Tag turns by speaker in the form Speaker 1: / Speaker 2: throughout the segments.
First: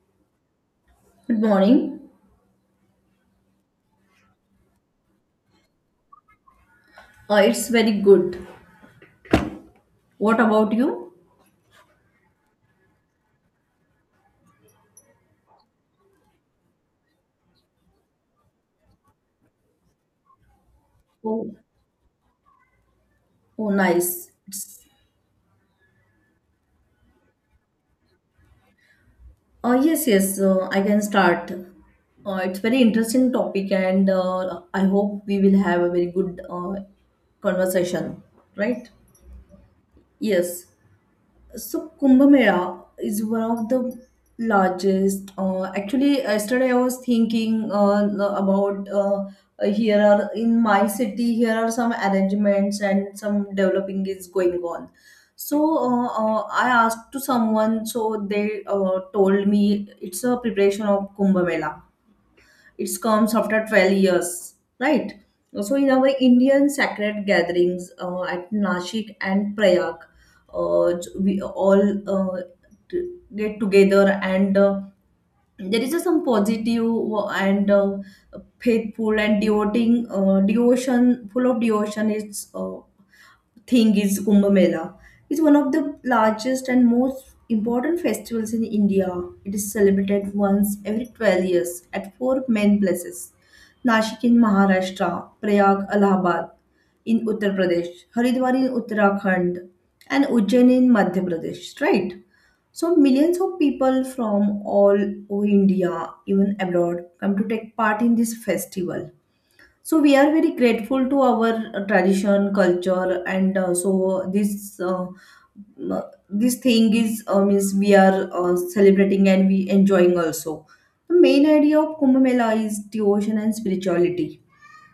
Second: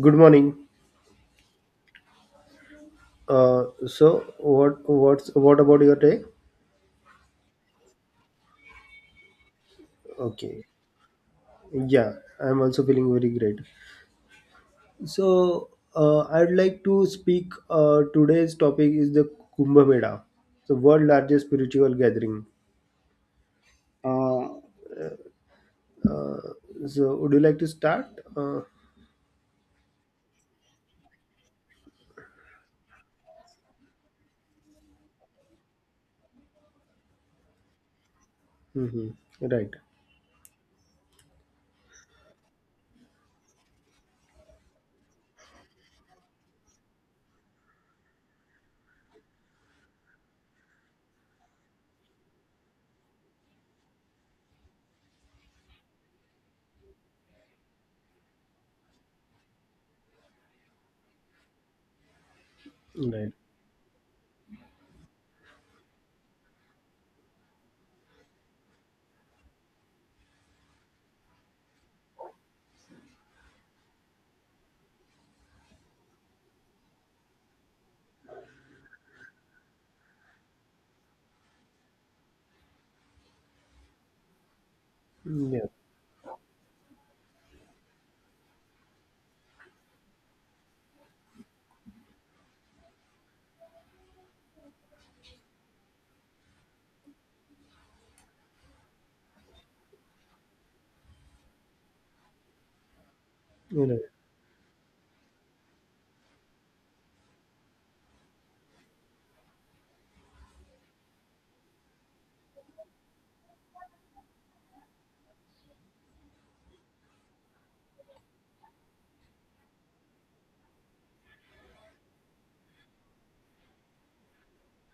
Speaker 1: Good morning.
Speaker 2: Good morning.
Speaker 1: So what about your day?
Speaker 2: It's very good. What
Speaker 1: Okay.
Speaker 2: about you?
Speaker 1: Yeah, I'm also feeling very great. So I'd like to speak. Today's topic is the Kumbh Mela, the world largest
Speaker 2: Oh,
Speaker 1: spiritual gathering.
Speaker 2: oh, nice.
Speaker 1: Uh,
Speaker 2: It's,
Speaker 1: uh, so would you like to start? Uh,
Speaker 2: yes, yes. I can start. It's very interesting topic, and I hope we will have a very good conversation. Right?
Speaker 1: mhm. Right.
Speaker 2: Yes. So Kumbh Mela is one of the largest. Actually, yesterday I was thinking about here are in my city here are some arrangements and some developing is going on. So I asked to someone, so they told me it's a preparation of Kumbh Mela it
Speaker 1: Right.
Speaker 2: comes after 12 years, right? So, in our Indian sacred gatherings at Nashik and Prayag, uh, we all uh, get together and there is a some positive and faithful and devoting devotion full of devotion is thing is Kumbh Mela. It's one
Speaker 1: Yeah.
Speaker 2: of the largest and most important festivals in India. It is celebrated once every 12 years at four main places Nashik in Maharashtra, Prayag, Allahabad in Uttar Pradesh, Haridwar in Uttarakhand, and Ujjain in Madhya Pradesh, right? So millions of
Speaker 1: Right.
Speaker 2: people from all over India, even abroad, come to take part in this festival so we are very grateful to our tradition culture and uh, this thing is means we are celebrating and we enjoying also. The main idea of Kumbh Mela is devotion and spirituality.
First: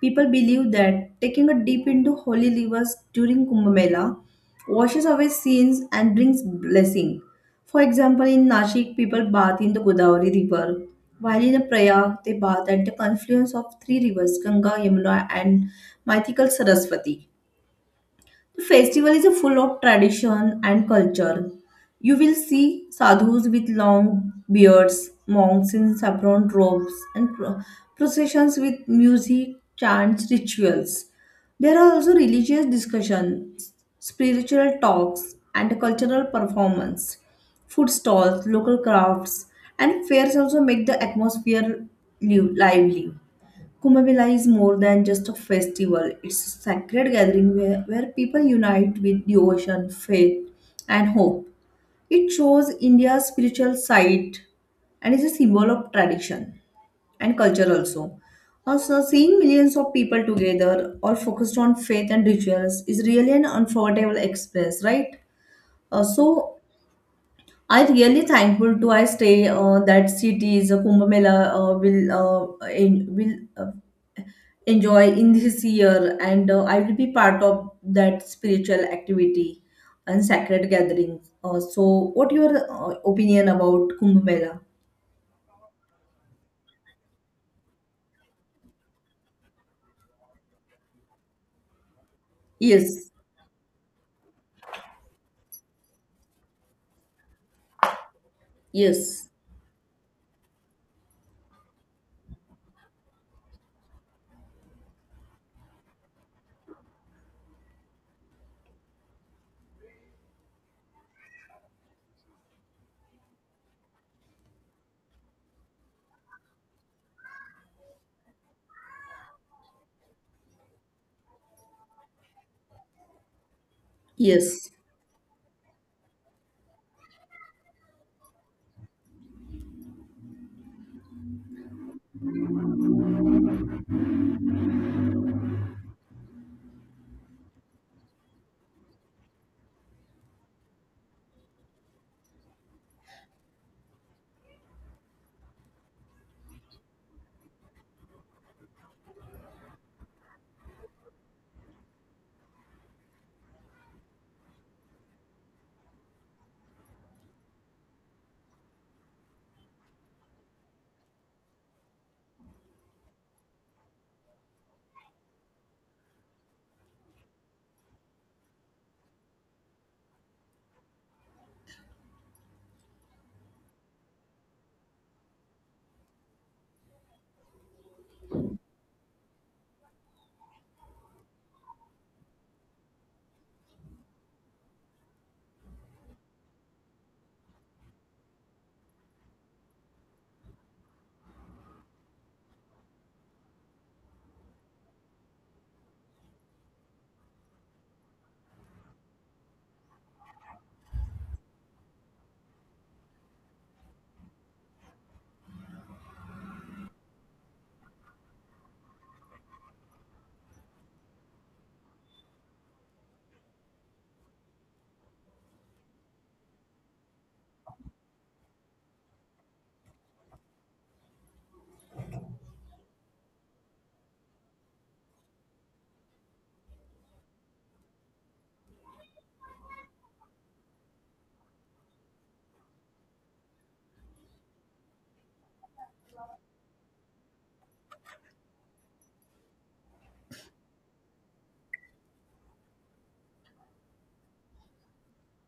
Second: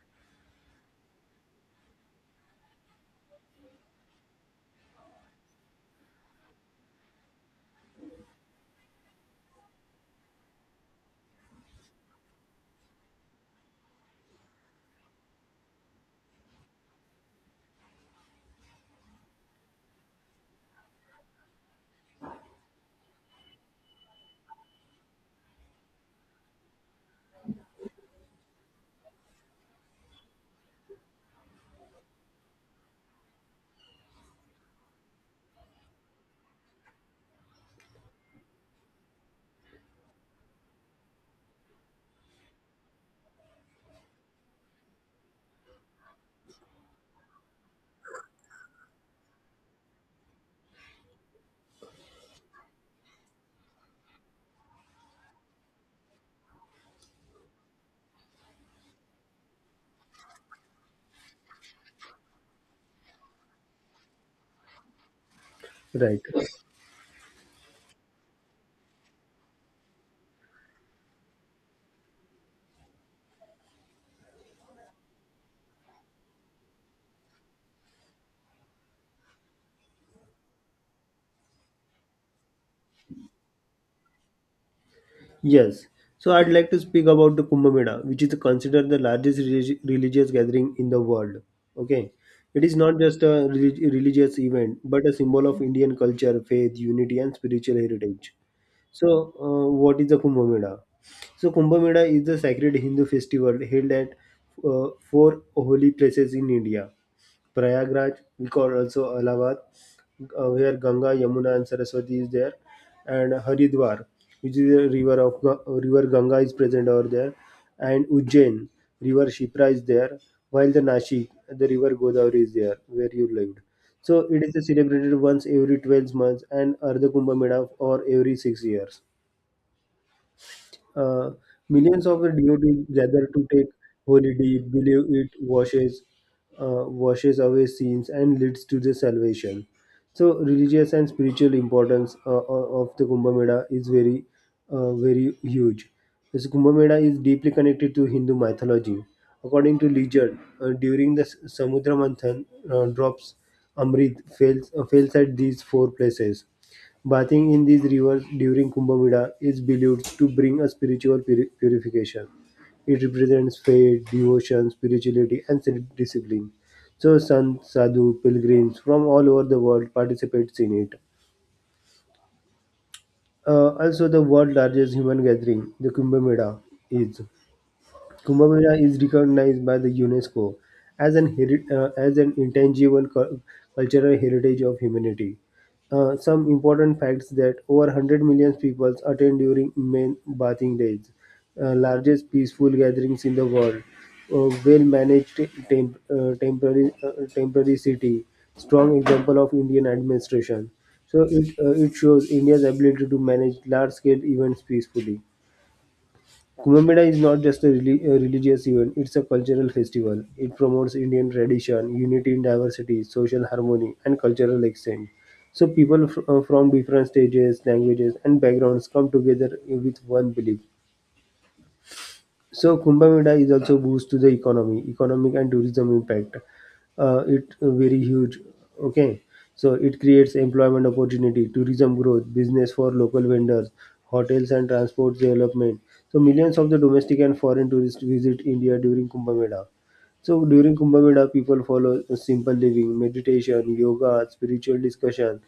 Speaker 2: People believe that taking a dip into holy rivers during Kumbh Mela washes away sins and brings blessing. For example, in Nashik, people bath in the Godavari River, while in Prayag, they bath at the confluence of three rivers Ganga, Yamuna, and mythical Saraswati. Festival is a full of tradition and culture. You will see sadhus with long beards, monks in saffron robes, and processions with music, chants, rituals. There are also religious discussions, spiritual talks, and cultural performance. Food stalls, local crafts, and fairs also make the atmosphere lively. Kumbh Mela is more than just a festival. It's a sacred gathering where people unite with devotion, faith, and hope. It shows India's spiritual side and is a symbol of tradition and culture also. Also, seeing millions of people together, all focused on faith and rituals, is really an unforgettable experience, right? Uh,
Speaker 1: Right.
Speaker 2: so, I really thankful to I stay that cities Kumbh Mela will enjoy in this year and I will be part of that spiritual activity and sacred gatherings, so what your opinion about Kumbh Mela?
Speaker 1: Yes. So I'd like to speak about the Kumbh Mela, which is considered the largest religious gathering in the world. Okay. It is not
Speaker 2: Yes,
Speaker 1: just a religious event, but a symbol of Indian culture, faith, unity, and spiritual heritage.
Speaker 2: yes,
Speaker 1: So, what is the Kumbh Mela? So, Kumbh Mela is the sacred Hindu festival held at four holy places in India. Prayagraj, we call also Allahabad, where Ganga, Yamuna, and Saraswati is there, and Haridwar, which is a river of river Ganga is present over there, and Ujjain, river Shipra is there, while the Nashik, the river Godavari is there, where you lived. So it is
Speaker 2: yes,
Speaker 1: celebrated once every 12 months and Ardha Kumbh Mela or every 6 years. Uh, millions of devotees gather to take holy deed, believe it washes washes away sins and leads to the salvation. So, religious and spiritual importance of the Kumbh Mela is very huge. This Kumbh Mela is deeply connected to Hindu mythology. According to legend, during the Samudra Manthan, drops Amrit fails, fails at these four places. Bathing in these rivers during Kumbh Mela is believed to bring a spiritual purification. It represents faith, devotion, spirituality, and self discipline. So, sons, sadhu, pilgrims from all over the world participate in it. Also, the world's largest human gathering, the Kumbh Mela, is. Kumbh Mela is recognized by the UNESCO as an as an intangible cultural heritage of humanity. Some important facts that over 100 million people attend during main bathing days, largest peaceful gatherings in the world, well managed temp- uh, temporary uh, temporary city, strong example of Indian administration. So it shows India's ability to manage large scale events peacefully. Kumbh Mela is not just a, a religious event, it's a cultural festival. It promotes Indian tradition, unity in diversity, social harmony, and cultural exchange. So, people from different stages, languages, and backgrounds come together with one belief. So Kumbh Mela is also boost to the economy, economic and tourism impact. It very huge. Okay, so it creates employment opportunity, tourism growth, business for local vendors, hotels and transport development. So millions of the domestic and foreign tourists visit India during Kumbh Mela. So during Kumbh Mela, people follow simple living, meditation, yoga, spiritual discussion.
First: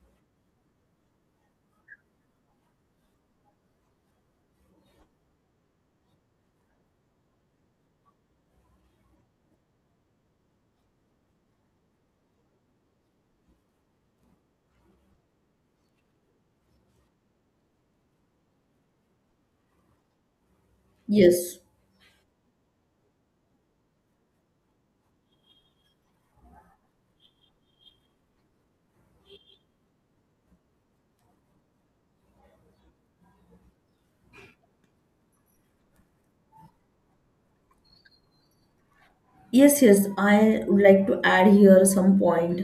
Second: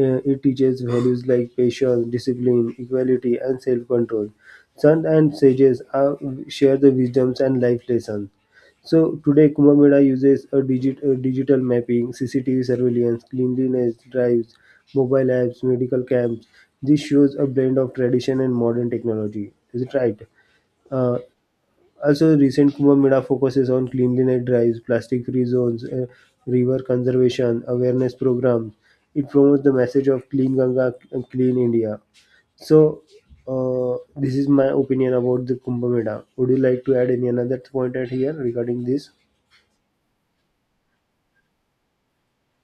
Speaker 1: It teaches values like patience, discipline, equality, and self-control. Sons and sages are, share the wisdoms and life lessons. So today, Kumbh Mela uses a, a digital mapping, CCTV surveillance, cleanliness drives, mobile apps, medical camps. This shows a blend of tradition and modern technology. Is it right? Uh,
Speaker 2: yes.
Speaker 1: also, recent Kumbh Mela focuses on cleanliness drives, plastic-free zones, river conservation awareness programs. It promotes the message of clean Ganga and clean India. So, this is my opinion about the Kumbh Mela. Would you like to add any another point at here regarding this?
Speaker 2: Yes, yes, I would like to add here some point.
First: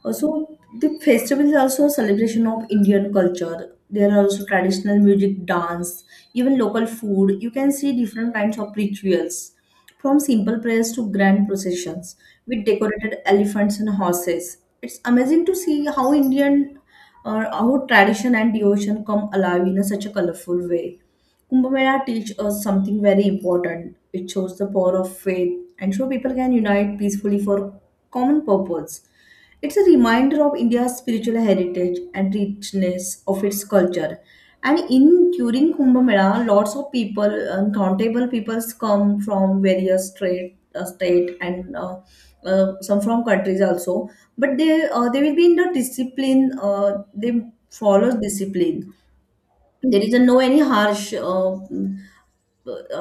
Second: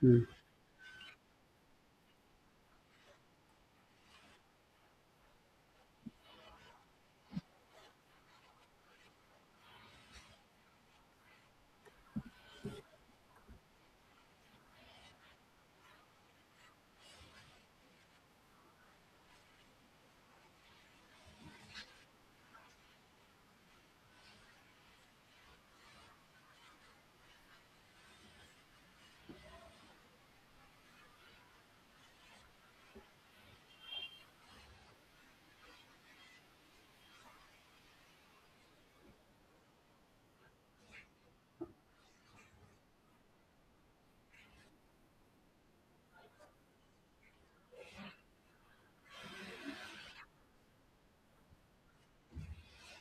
Speaker 1: Hmm.
Speaker 2: Also, the festival is also a celebration of Indian culture. There are also traditional music, dance, even local food. You can see different kinds of rituals, from simple prayers to grand processions with decorated elephants and horses. It's amazing to see how Indian or how tradition and devotion come alive in a such a colorful way. Kumbh Mela teaches us something very important. It shows the power of faith and so people can unite peacefully for common purpose. It's a reminder of India's spiritual heritage and richness of its culture. And in during Kumbh Mela, lots of people, uncountable peoples come from various state, state and some from countries also. But they will be in the discipline. They follow discipline. There is a no any harsh uh,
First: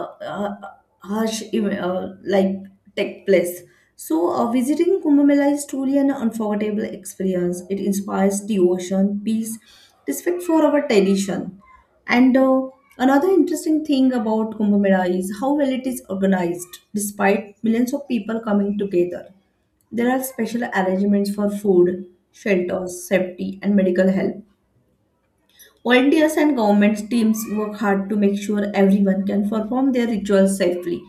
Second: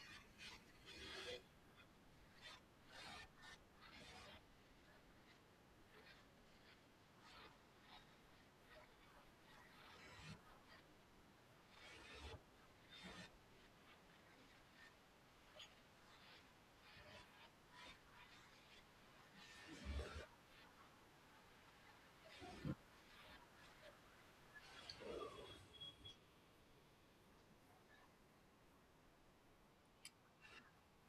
Speaker 2: uh, uh, harsh like take place. So, visiting Kumbh Mela is truly an unforgettable experience. It inspires devotion, peace, respect for our tradition. And another interesting thing about Kumbh Mela is how well it is organized, despite millions of people coming together. There are special arrangements for food, shelters, safety, and medical help. Volunteers and government teams work hard to make sure everyone can perform their rituals safely.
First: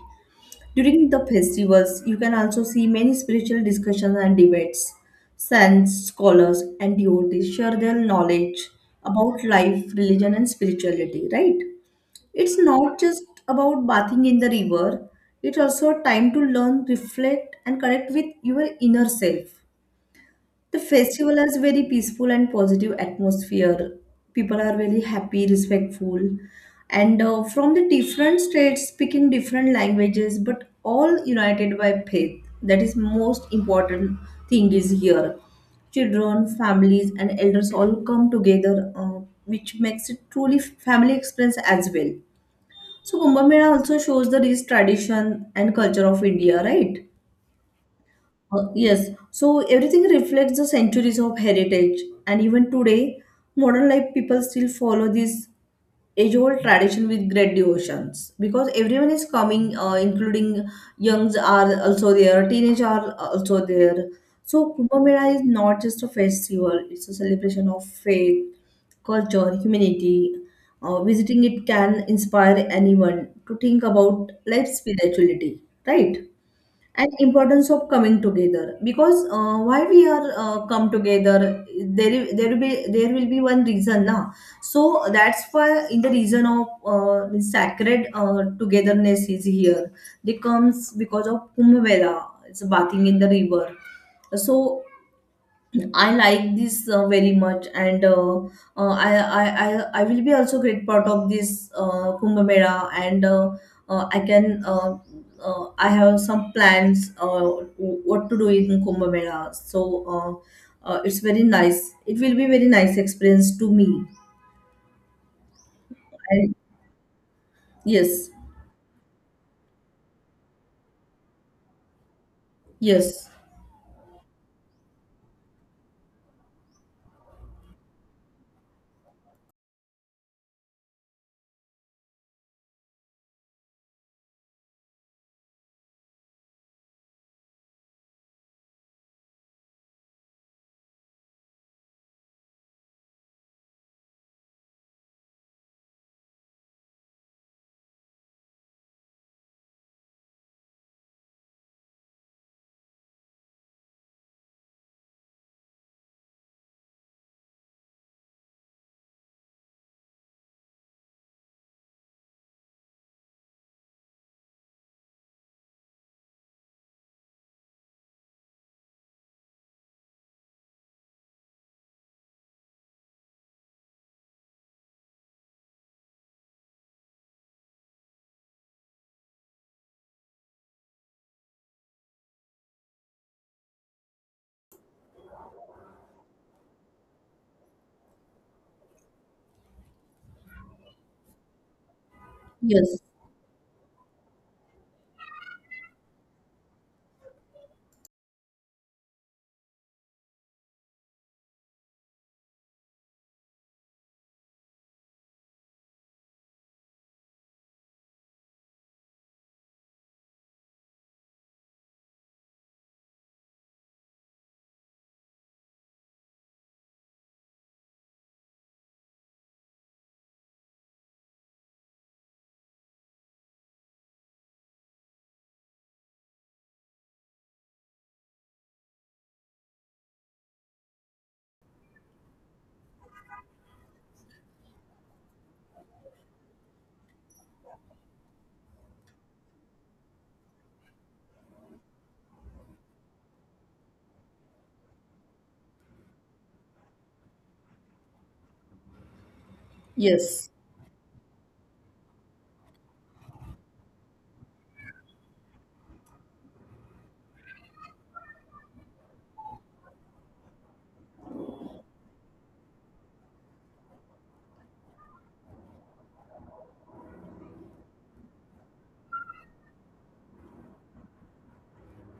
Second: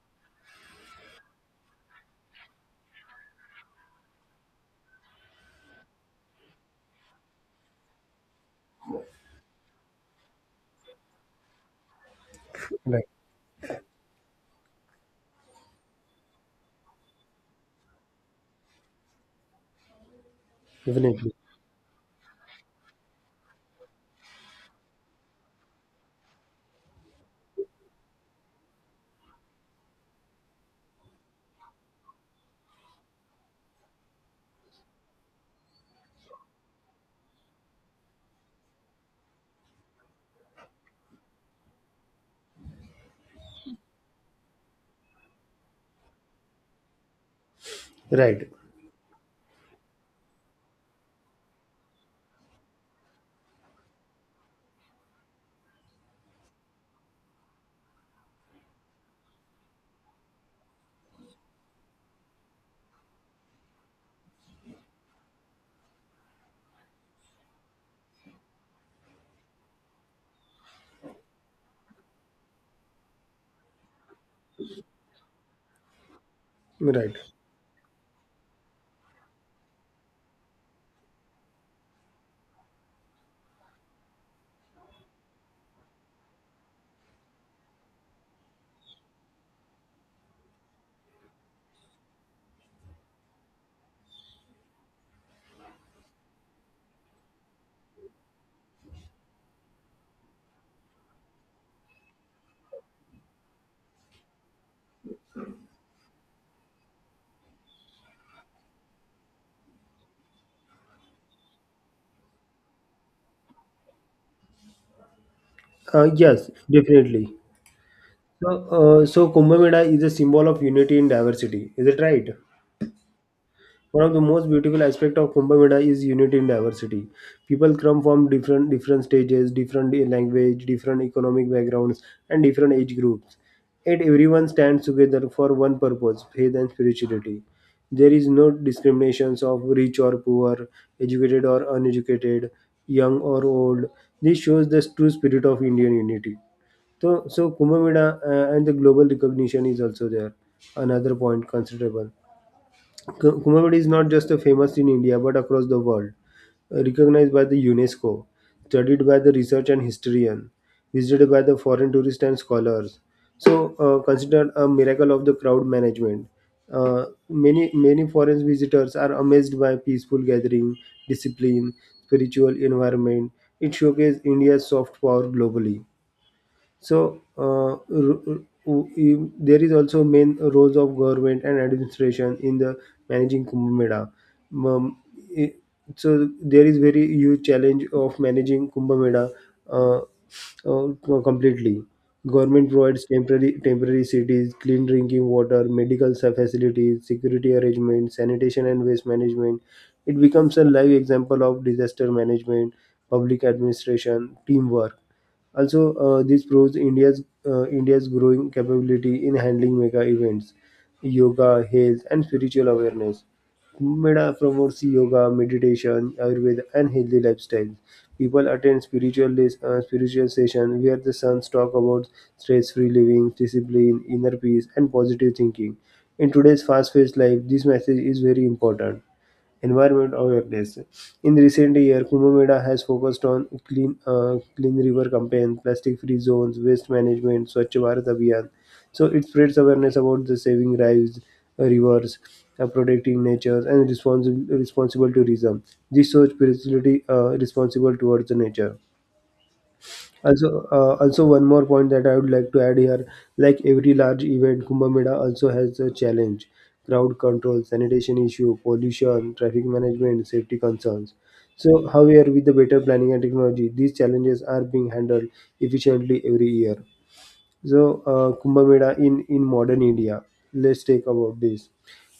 Speaker 2: During the festivals, you can also see many spiritual discussions and debates. Saints, scholars, and devotees share their knowledge about life, religion, and spirituality, right? It's not
Speaker 1: Right,
Speaker 2: just about bathing in the river, it's also a time to learn, reflect, and connect with your inner self. The
Speaker 1: definitely.
Speaker 2: festival has very peaceful and positive atmosphere. People are very happy, respectful, and from the different states, speaking different languages, but all united by faith. That is most important thing is here. Children, families, and elders all come together, which makes it truly family experience as well. So Kumbh Mela also shows the rich tradition and culture of India, right?
Speaker 1: Right,
Speaker 2: Yes, so everything reflects the centuries of heritage, and even today, modern life people still follow this age-old tradition with great devotions because everyone is coming, including youngs are also there, teenage are also there. So Kumbh Mela is not just a festival; it's a celebration of faith, culture, humanity. Visiting it can inspire anyone to think about life spirituality, right? And
Speaker 1: right.
Speaker 2: importance of coming together because why we are come together there will be one reason now so that's why in the reason of the sacred togetherness is here they comes because of Kumbh Mela it's bathing in the river so I like this very much, and I will be also great part of this Kumbh Mela, and I can I have some plans what to do in Kumbh Mela. So it's very nice. It will be very nice experience to me.
Speaker 1: Yes,
Speaker 2: And
Speaker 1: definitely.
Speaker 2: yes,
Speaker 1: So Kumbh Mela is a symbol of unity and diversity. Is it right?
Speaker 2: yes,
Speaker 1: One of the most beautiful aspects of Kumbh Mela is unity in diversity. People come from different stages, different language, different economic backgrounds, and different age groups. Yet everyone stands together for one purpose, faith and spirituality. There is no discriminations of rich or poor, educated or uneducated, young or old. This shows the true spirit of Indian unity. So Kumbh Mela and the global recognition is also there. Another point considerable. Kumbh is not just a famous in India but across the world. Recognized by the UNESCO, studied by the research and historian, visited by the foreign tourists and scholars. So considered a miracle of the crowd management. Uh, many many foreign visitors are amazed by peaceful gathering, discipline, spiritual environment. It showcases India's soft power globally. So there is also main roles of government and administration in the managing Kumbh Mela. Um, i- so there is very huge challenge of managing Kumbh Mela uh, uh, completely. Government
Speaker 2: yes,
Speaker 1: provides temporary cities, clean drinking water, medical facilities, security arrangements, sanitation and waste management. It becomes a live example of disaster management, public administration, teamwork also. Uh, this proves India's growing capability in handling mega events, yoga, health, and spiritual awareness. Kumbh Mela promotes yoga, meditation, Ayurveda, and healthy lifestyles. People attend spiritual sessions where the sons talk about stress-free living, discipline, inner peace, and positive thinking. In today's fast-paced life, this message is very important environment awareness. In recent years, Kumbh Mela has focused on clean river campaigns, plastic-free zones, waste management, Swachh Bharat Abhiyan. So it spreads awareness about the saving lives, rivers, protecting nature, and responsible tourism. This shows spirituality responsible towards the nature.
Speaker 2: yes,
Speaker 1: Also, one more point that I would like to add here, like every large event, Kumbh Mela also has a challenge: crowd control, sanitation issue, pollution, traffic management, safety concerns. So, however, with the better planning and technology, these challenges are being handled efficiently every year. So, Kumbh Mela in modern India. Let's take about this.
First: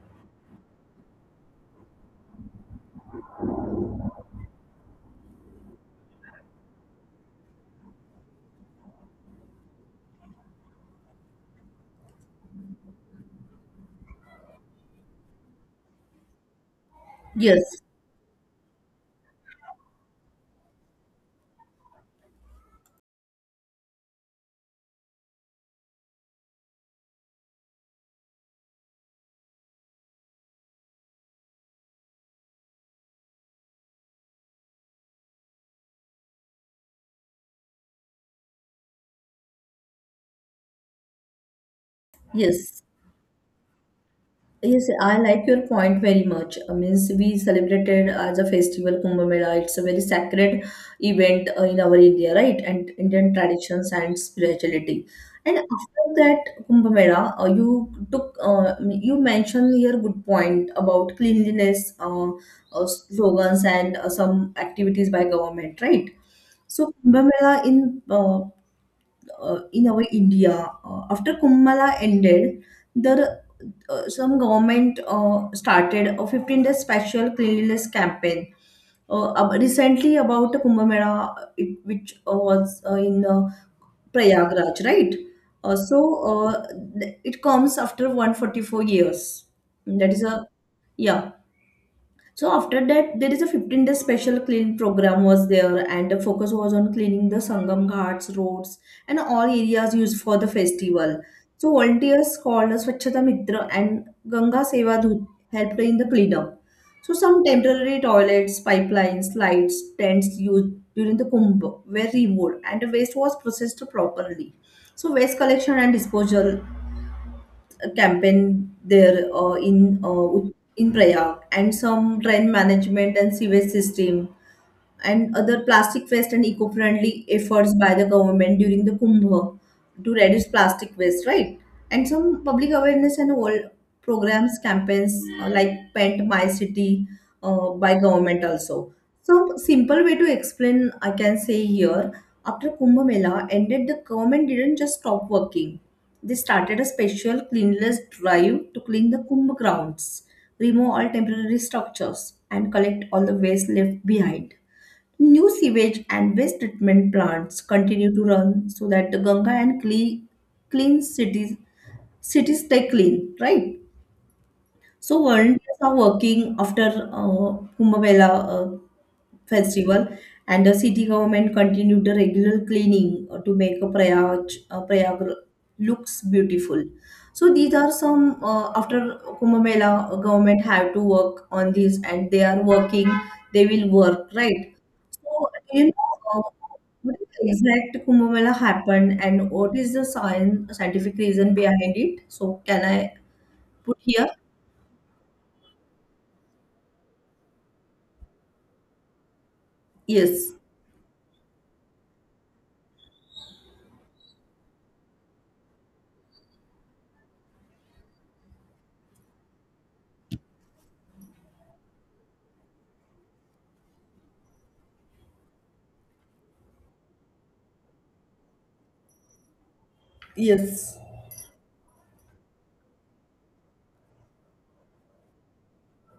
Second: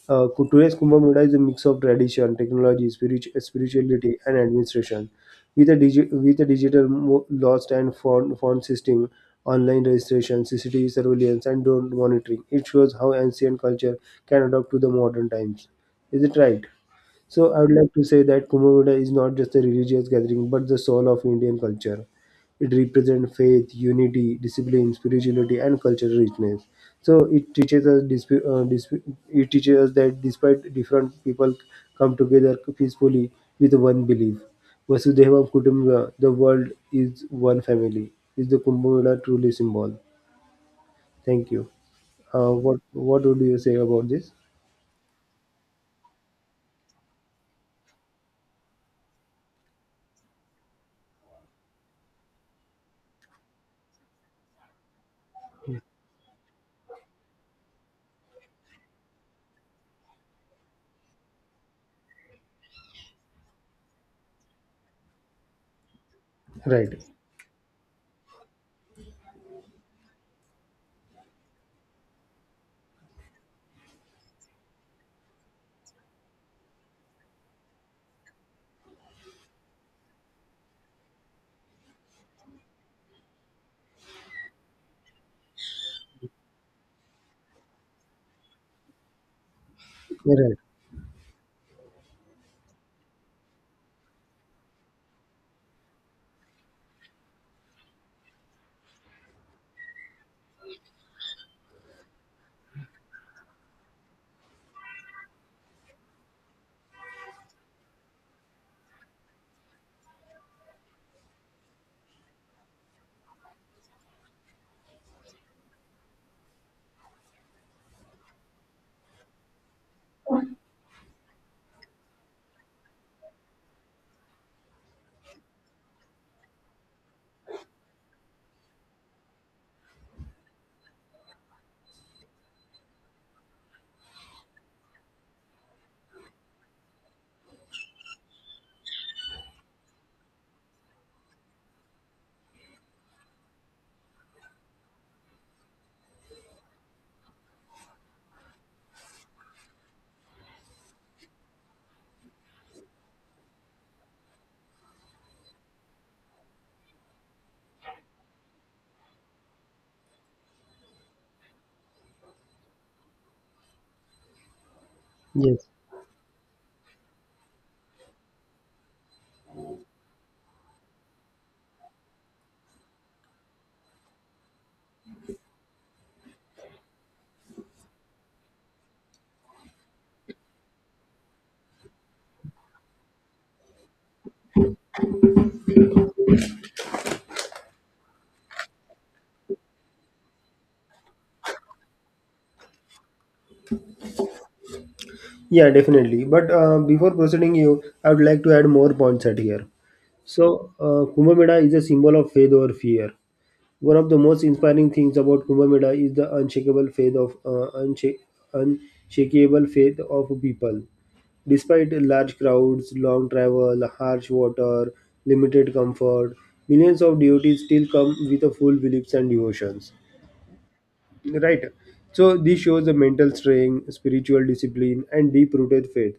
Speaker 1: Cu- today's Kumbh Mela is a mix of tradition, technology, spirituality, and administration. With a, with a digital lost and found system, online registration, CCTV surveillance, and drone monitoring, it shows how ancient culture can adapt to the modern times. Is it right? So I would
Speaker 2: yes,
Speaker 1: like to say that Kumbh Mela is not just a religious gathering, but the soul of Indian culture. It represents faith, unity, discipline, spirituality, and cultural richness. So it teaches us, it teaches us that despite different people come together peacefully with one belief, Vasudeva Kutumbam, the world is one family. Is the Kumbh Mela truly symbol? Thank you.
Speaker 2: yes.
Speaker 1: What would you say about this?
Speaker 2: Yes, I like your point very much. I means we celebrated as a festival Kumbh Mela. It's a very sacred event in our India, right? And Indian traditions and spirituality. And after that Kumbh Mela, you took you mentioned here good point about cleanliness slogans and some activities by government, right? So
Speaker 1: Right.
Speaker 2: Kumbh Mela in our India after Kumbh Mela ended. There some government started a 15-day special cleanliness campaign recently about the Kumbh Mela, which was in Prayagraj, right? Uh, so uh, it comes after 144 years. That is a
Speaker 1: Right.
Speaker 2: yeah. So after that, there is a 15-day special clean program was there, and the focus was on cleaning the Sangam Ghats, roads, and all areas used for the festival. So volunteers called us Swachhata Mitra and Ganga Seva Dut helped in the cleanup. So some temporary toilets, pipelines, lights, tents used during the Kumbh were removed, and the waste was processed properly. So waste collection and disposal a campaign there in Prayag, and some drain management and sewage system, and other plastic waste and eco-friendly efforts by the government during the Kumbh to reduce plastic waste, right? And some public awareness and all programs, campaigns like Paint My City by government also. So, simple way to explain, I can say here, after Kumbh Mela ended, the government didn't just stop working. They started a special cleanliness drive to clean the Kumbh grounds, remove all temporary structures, and collect all the waste left behind. New sewage and waste treatment plants continue to run so that the Ganga and clean cities stay clean, right? So
Speaker 1: Yes.
Speaker 2: volunteers are working after Kumbh Mela festival, and the city government continued the regular cleaning to make a Prayag looks beautiful. So these are some after Kumbh Mela, government have to work on this, and they are working. They will work right. So you know. What is the exact Kumbh Mela happened, and what is the science scientific reason behind it? So can I put here?
Speaker 1: Yeah, definitely. But before proceeding, you, I would like to add more points at here.
Speaker 2: Yes.
Speaker 1: So, Kumbh Mela is a symbol of faith over fear. One of the most inspiring things about Kumbh Mela is the unshakable faith of unshakable faith of people. Despite large crowds, long travel, harsh water, limited comfort, millions of devotees still come with a full beliefs and devotions.
Speaker 2: Yes.
Speaker 1: Right. So this shows the mental strength, spiritual discipline, and deep-rooted faith.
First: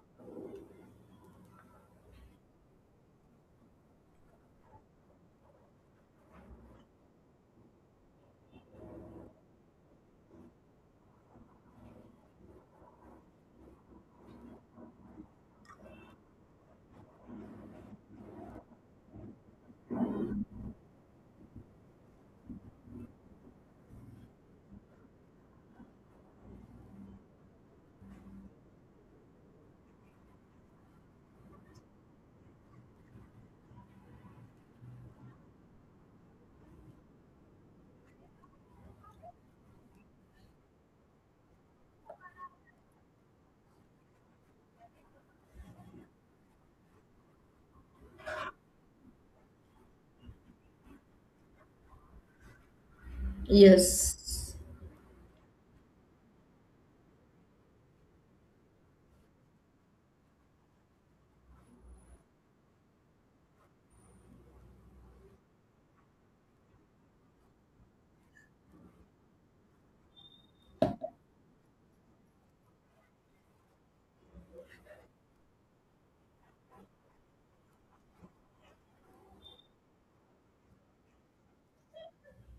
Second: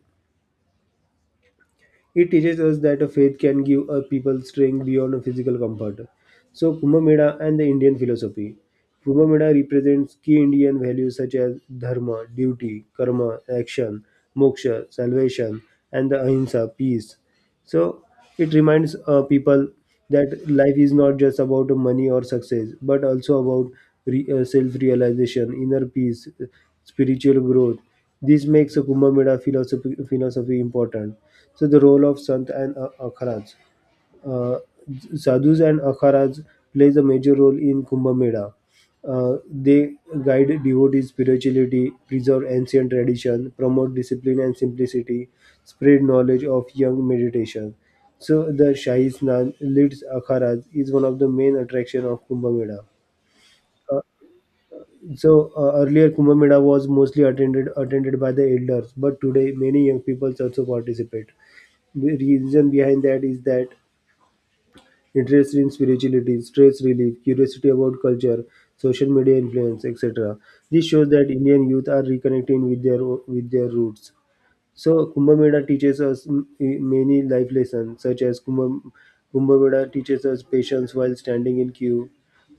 Speaker 1: It teaches us that a faith can give a people strength beyond a physical comfort. So Kumbh Mela and the Indian philosophy. Kumbh Mela represents key Indian values such as dharma, duty, karma, action, moksha, salvation, and the ahimsa, peace. So it reminds people that life is not just about money or success, but also about self-realization, inner peace, spiritual growth. This makes a philosophy important. So the role of Sant and Akharaj. Uh, sadhus and akharas plays a major role in Kumbh Mela. They guide devotees spirituality, preserve ancient tradition, promote discipline and simplicity, spread knowledge of young meditation. So the Shahi Snan leads akharas is one of the main attraction of Kumbh Mela.
Speaker 2: Yes,
Speaker 1: So earlier Kumbh Mela was mostly attended by the elders, but today many young people also participate. The reason behind that is that Interest in spirituality, stress relief, curiosity about culture, social media influence, etc. This shows that Indian youth are reconnecting with their with their roots. So Kumbh Mela teaches us many life lessons, such as Kumbh Mela teaches us patience while standing in queue,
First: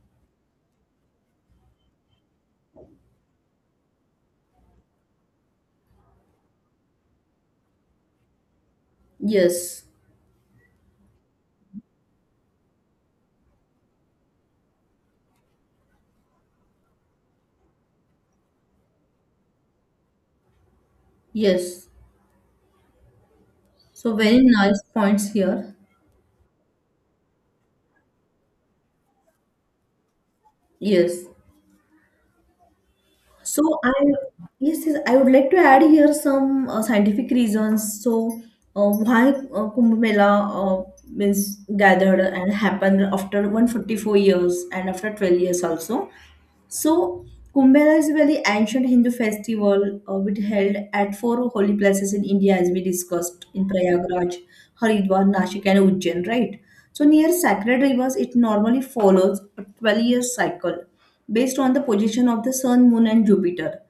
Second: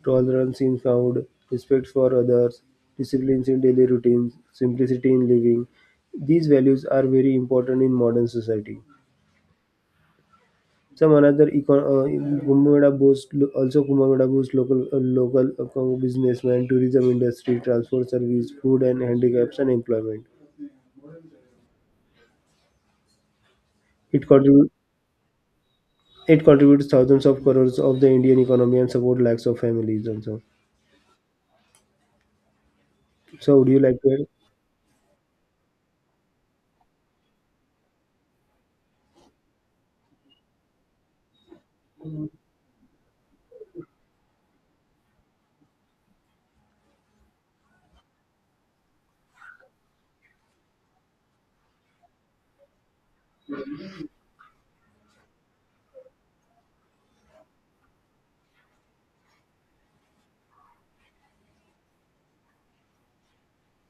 Speaker 1: tolerance in food, respect for others, disciplines in daily routines, simplicity in living. These values are very important in modern society.
Speaker 2: yes,
Speaker 1: Some another Kumbh boasts also Kumbh boost local businessmen, tourism industry, transport service, food and handicaps and employment.
Speaker 2: yes. So
Speaker 1: It
Speaker 2: very
Speaker 1: contributes
Speaker 2: nice points here.
Speaker 1: it contributes thousands of crores of the Indian economy and support lakhs of families also.
Speaker 2: Yes.
Speaker 1: So would you
Speaker 2: So I
Speaker 1: like to add?
Speaker 2: yes, I would like to add here some scientific reasons. So why Kumbh Mela means gathered and happened after 144 years and after 12 years also. So, Kumbh is a very ancient Hindu festival which held at four holy places in India, as we discussed in Prayagraj, Haridwar, Nashik, and Ujjain, right? So, near sacred rivers, it normally follows a 12-year cycle based on the position of the sun, moon, and Jupiter.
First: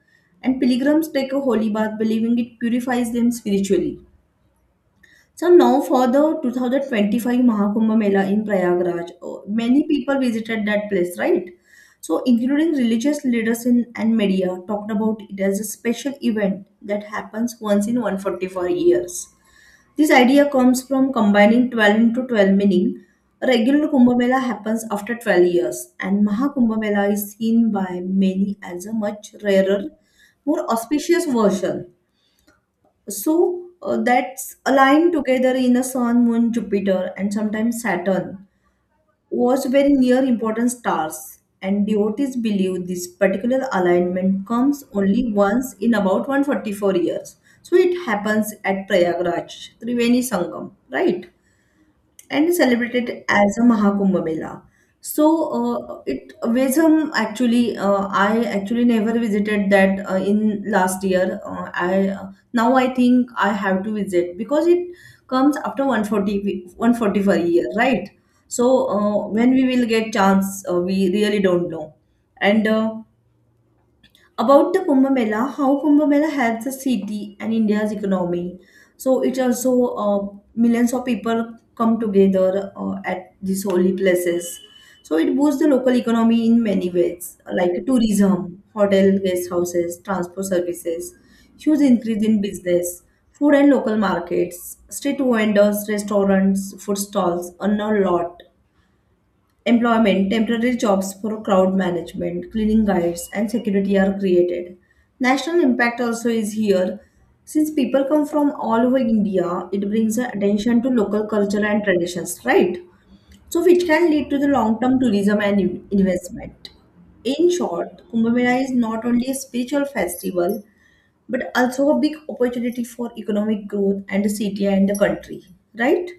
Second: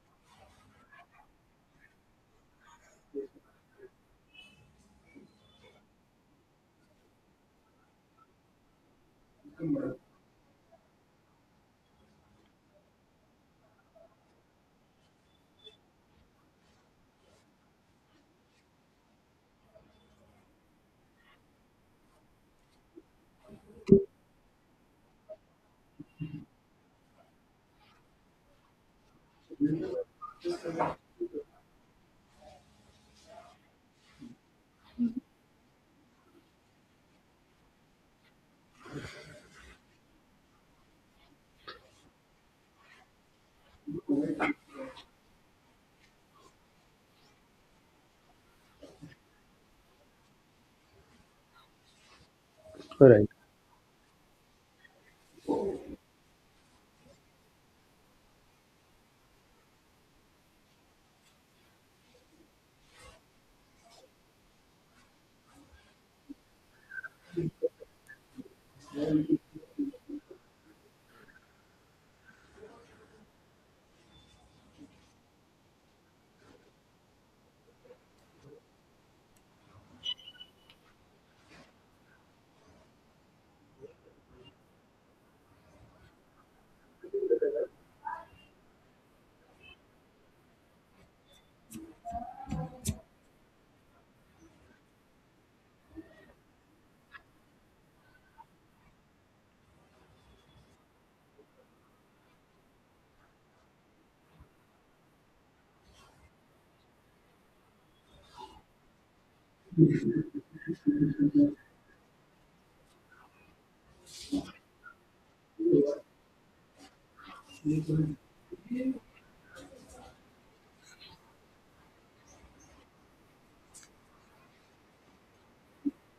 Speaker 2: And pilgrims take a holy bath, believing it purifies them spiritually. So now for the 2025 Mahakumbh Mela in Prayagraj, oh, many people visited that place, right? So including religious leaders in, and media talked about it as a special event that happens once in 144 years. This idea comes from combining 12 into 12 meaning. A regular Kumbh Mela happens after 12 years and Mahakumbh Mela is seen by many as a much rarer, more auspicious version so that's aligned together in a Sun, Moon, Jupiter, and sometimes Saturn was very near important stars. And devotees believe this particular alignment comes only once in about 144 years. So it happens at Prayagraj, Triveni Sangam, right? And is
Speaker 1: All
Speaker 2: celebrated
Speaker 1: right.
Speaker 2: as a Mahakumbh Mela. So it Vezham actually I actually never visited that in last year. I Now I think I have to visit because it comes after 140 140 per year, right? So when we will get chance, we really don't know. And About the Kumbh Mela, how Kumbh Mela helps the city and India's economy. So it also millions of people come together at these holy places. So it boosts the local economy in many ways, like tourism, hotel, guest houses, transport services, huge increase in business, food and local markets, street vendors, restaurants, food stalls, and a lot employment, temporary jobs for crowd management, cleaning guides, and security are created. National impact also is here. Since people come from all over India, it brings the attention to local culture and traditions, right? So, which can lead to the long term tourism and investment. In short, Kumbh Mela is not only a spiritual festival but also a big opportunity for economic growth and the city and the country, right?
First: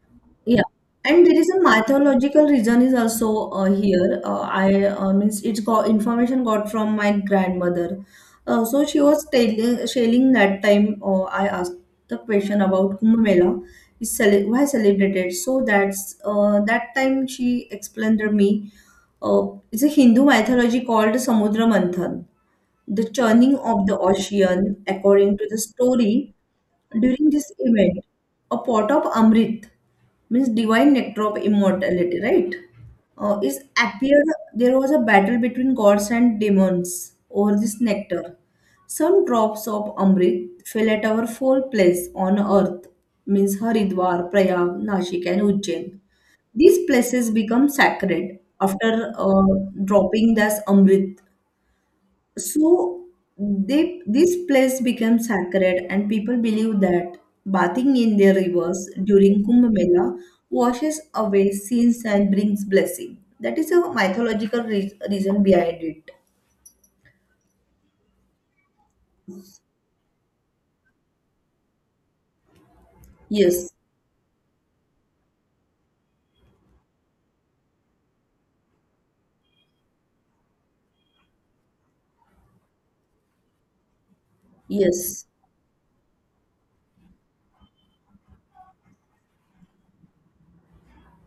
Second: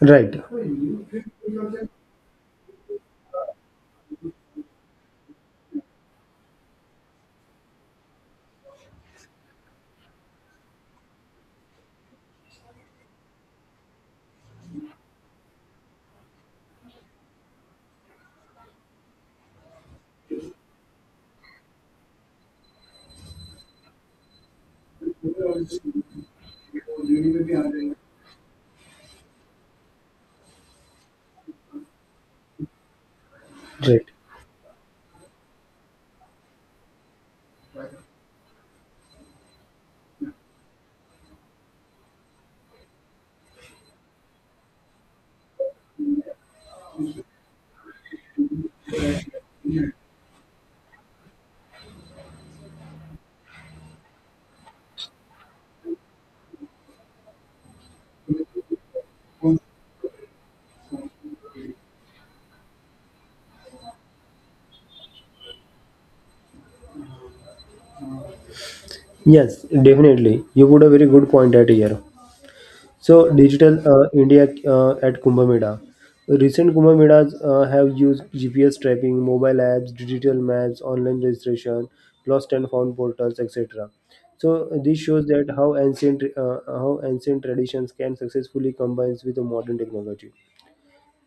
Speaker 1: Right.
Speaker 2: Yeah, and there is a mythological reason is also here. I Means it's got information got from my grandmother. So she was telling sharing that time. I asked the question about Kumbh Mela is cele why celebrated. So that time she explained to me. Uh, it's a Hindu mythology called Samudra Manthan, the churning of the ocean. According to the story, during this event, a pot of Amrit, means divine nectar of immortality, right? Is
Speaker 1: Right.
Speaker 2: appeared, there was a battle between gods and demons over this nectar. Some drops of Amrit fell at our four places on earth, means Haridwar, Prayag, Nashik, and Ujjain. These places become sacred after dropping this Amrit, so they, this place becomes sacred, and people believe that bathing in their rivers during Kumbh Mela washes away sins and brings blessing. That is a mythological reason behind it.
Speaker 1: Yes, definitely. You put a very good point at here. So,
Speaker 2: Yes,
Speaker 1: Digital India at Kumbh Mela. Recent Kumbh Melas have used GPS tracking, mobile apps, digital maps, online registration, lost and found portals, etc. So, this shows
Speaker 2: yes,
Speaker 1: that how ancient traditions can successfully combine with the modern technology.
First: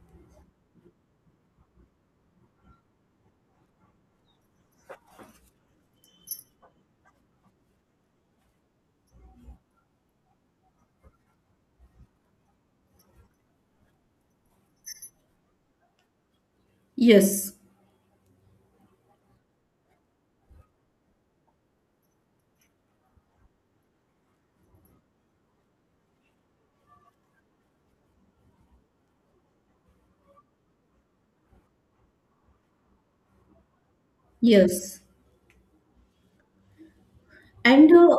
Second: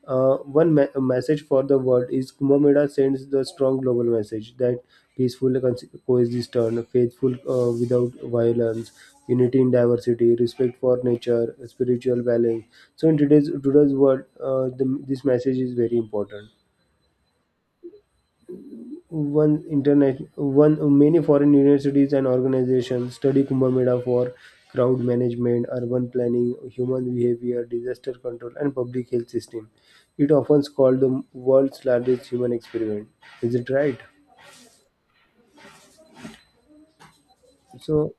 Speaker 1: Message for the world is Kumbh Mela sends the strong global message that peaceful coexistence, faithful without violence, unity in diversity, respect for nature, spiritual balance. So in today's world, this message is very important.
Speaker 2: yes,
Speaker 1: One internet, one many foreign universities and organizations study Kumbh Mela for crowd management, urban planning, human behavior, disaster control, and public health system. It often called the world's largest human experiment. Is it right?
Speaker 2: yes. And
Speaker 1: So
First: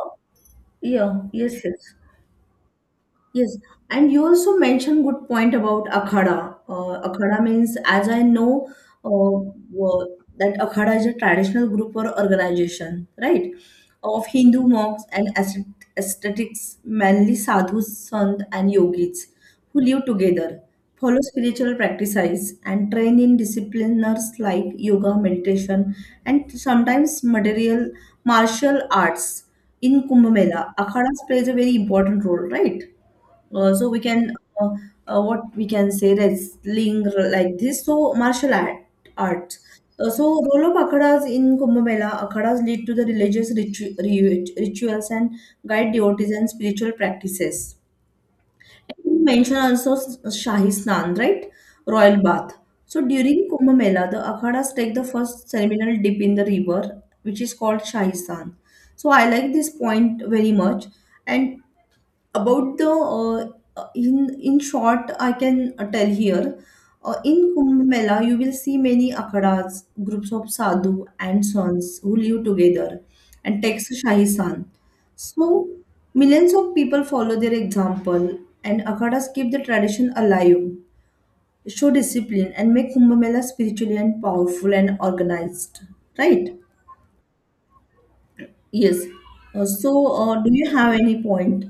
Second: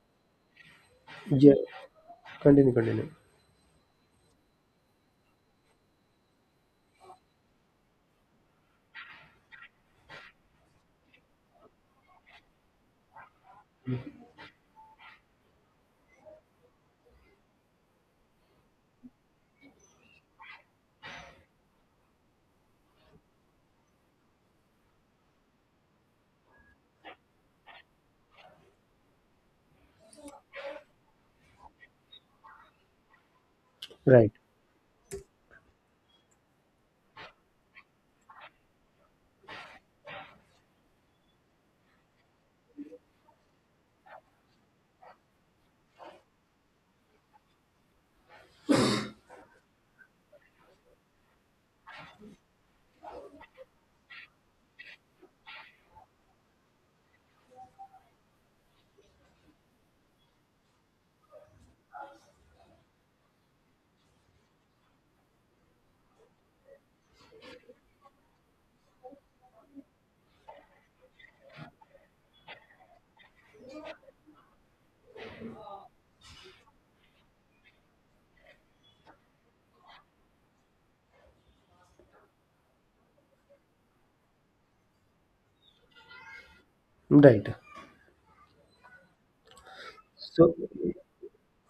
Speaker 2: yeah,
Speaker 1: yeah,
Speaker 2: yes, yes.
Speaker 1: continue, continue.
Speaker 2: Yes, and you also mentioned good point about akhada. Akhada means, as I know, uh, uh, that akhada is a traditional group or organization, right, of Hindu monks and ascetics, mainly sadhus, sant, and yogis, who live together, follow spiritual practices, and train in disciplines like yoga, meditation, and sometimes material martial arts. In Kumbh Mela, akhadas plays a very important role, right? So we
Speaker 1: Right,
Speaker 2: can uh, what we can say that's link like this. So martial art art. So role of akhadas in Kumbh Mela, akhadas lead to the religious rituals and guide devotees and spiritual practices. You mentioned also Shahi Snan, right? Royal bath. So during Kumbh Mela, the akhadas take the first ceremonial dip in the river, which is called Shahi Snan. So I like this point very much. And about the in short I can tell here in kumbh mela you will see many akhadas groups of sadhu and sons who live together and takes a shahi san so millions of people follow their example and akhadas keep the tradition alive show discipline and make kumbh mela spiritually and powerful and organized, right?
Speaker 1: right.
Speaker 2: Yes. Do
Speaker 1: So
Speaker 2: you have any point?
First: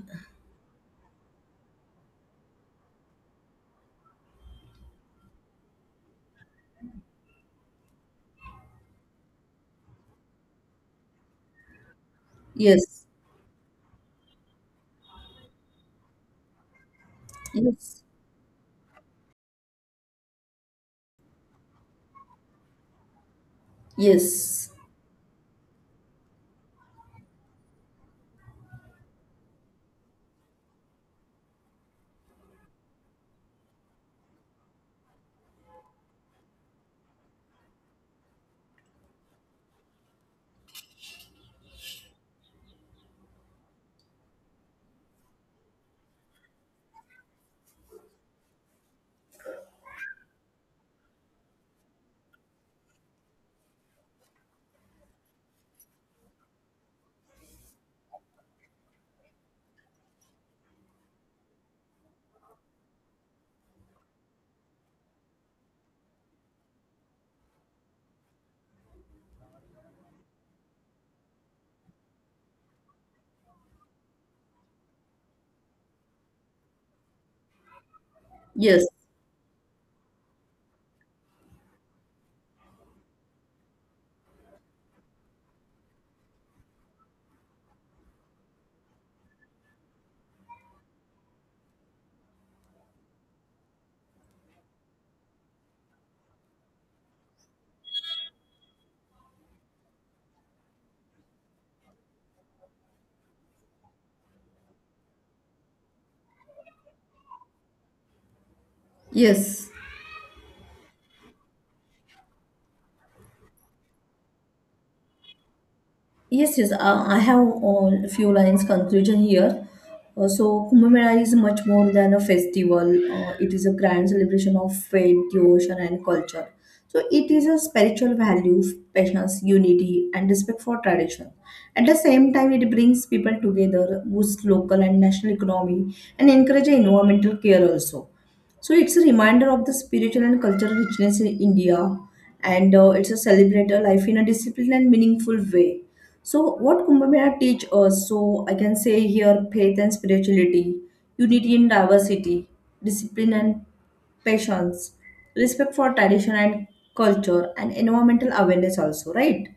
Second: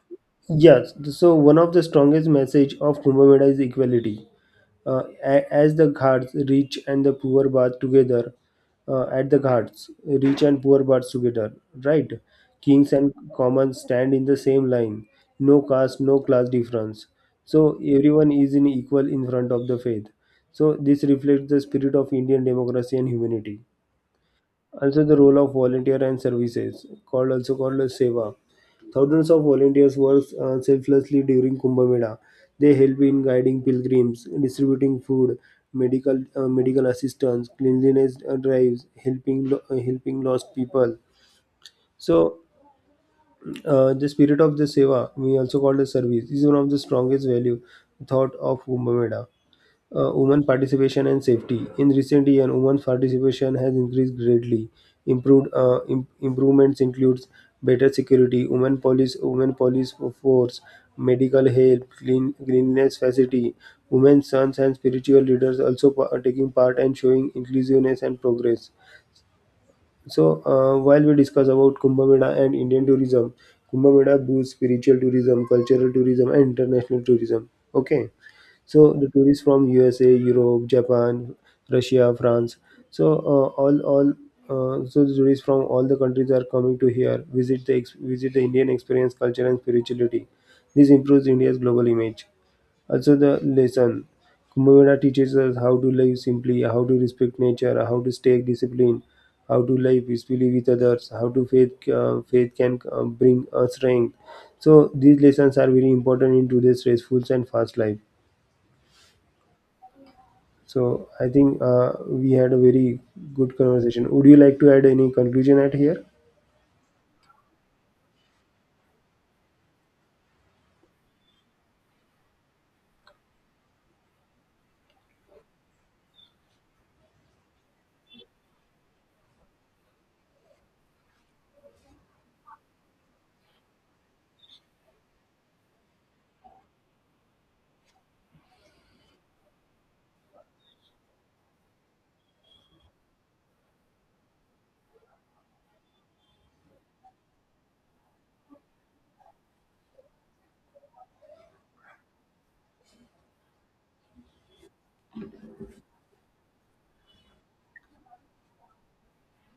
Speaker 1: yes, so one of the strongest message of Kumbh Mela is equality. As the Ghats, rich and the poor bath together, at the Ghats, rich and poor bath together, right? Kings
Speaker 2: Yes,
Speaker 1: and commons stand in the same line, no caste, no class difference. So
Speaker 2: yes,
Speaker 1: everyone is in equal in front of the faith. So this reflects the spirit of Indian democracy and humanity.
Speaker 2: yes.
Speaker 1: Also, the role of volunteer and services, called also called as seva. Thousands of volunteers work selflessly during Kumbh Mela. They help in guiding pilgrims, distributing food, medical assistance, cleanliness drives, helping helping lost people. So, the spirit of the seva, we also call the service, is one of the strongest value thought of Kumbh Mela women participation and safety. In recent years, women's participation has increased greatly. Improved improvements includes better security, women police force, medical help, cleanliness facility. Women, sons, and spiritual leaders also are taking part and showing inclusiveness and progress. So, while we discuss about Kumbh Mela and Indian tourism, Kumbh Mela boosts spiritual tourism, cultural tourism, and international tourism. Okay.
Speaker 2: Yes,
Speaker 1: So the tourists from USA, Europe, Japan, Russia, France. So all so the tourists from all the countries are coming to here visit the visit the Indian experience, culture, and spirituality. This improves India's global image. Also, the lesson Kumbh Mela teaches us how to live simply, how to respect nature, how to stay disciplined, how to live peacefully with others, how to faith can bring us strength. So these lessons are very important in today's stressful and fast life.
Speaker 2: yes.
Speaker 1: So I think we had a very good conversation. Would you like to add any conclusion at here?
Speaker 2: Yes, yes, I have a few lines conclusion here. So Kumbh Mela is much more than a festival. It is a grand celebration of faith, devotion, and culture. So it is a spiritual value, patience, unity, and respect for tradition. At the same time, it brings people together, boosts local and national economy, and encourages environmental care also. So it's a reminder of the spiritual and cultural richness in India, and it's a celebrate a life in a disciplined and meaningful way. So, what Kumbh Mela teach us? So, I can say here faith and spirituality, unity in diversity, discipline and patience, respect for tradition and culture, and environmental awareness also, right?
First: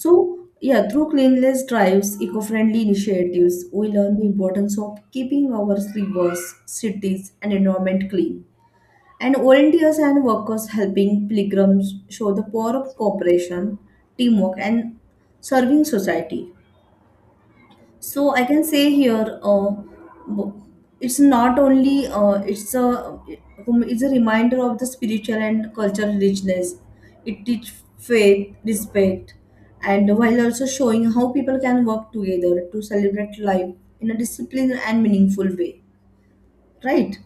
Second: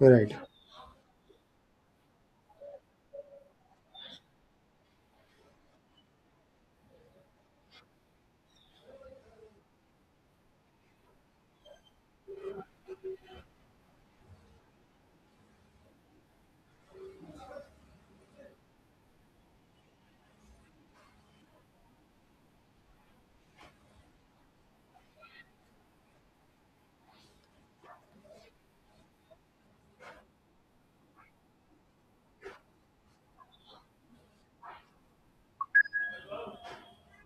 Speaker 1: Right.
Speaker 2: yeah, through cleanliness drives, eco-friendly initiatives, we learn the importance of keeping our rivers, cities, and environment clean. And volunteers and workers helping pilgrims show the power of cooperation, teamwork, and serving society. So I can say here, bo- it's not only it's a reminder of the spiritual and cultural richness. It teach faith, respect, and while also showing how people can work together to celebrate life in a disciplined and meaningful way. Right?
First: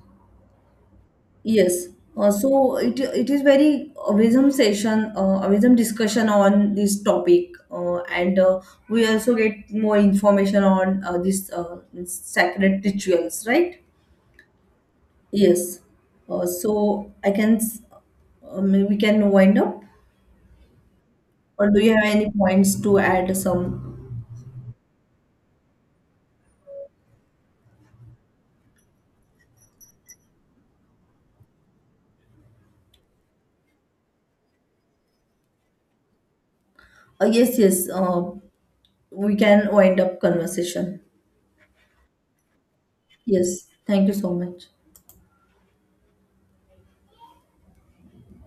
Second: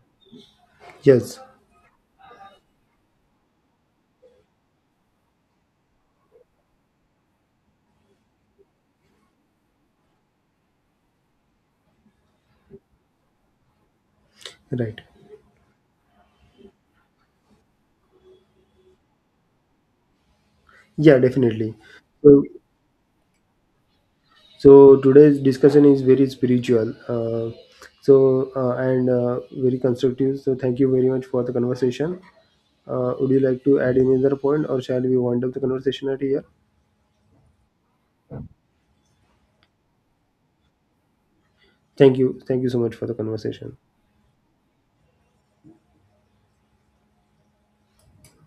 Speaker 1: Yes.
Speaker 2: Yes. So it is very wisdom session, wisdom discussion on this topic, and we also get more information on this sacred rituals, right?
Speaker 1: Right.
Speaker 2: Yes. Uh, so I can, s- Maybe we can wind up,
Speaker 1: Yeah,
Speaker 2: or
Speaker 1: definitely.
Speaker 2: do you have any
Speaker 1: So,
Speaker 2: points to add? Some.
Speaker 1: so, today's discussion is very spiritual. And very constructive. So thank you very much for the conversation. Would you like to add any other point, or shall we wind up the conversation at here?
Speaker 2: Yes, yes. We can wind up conversation.
Speaker 1: Thank you. Thank you so much for the
Speaker 2: Yes.
Speaker 1: conversation.
Speaker 2: Thank you so much.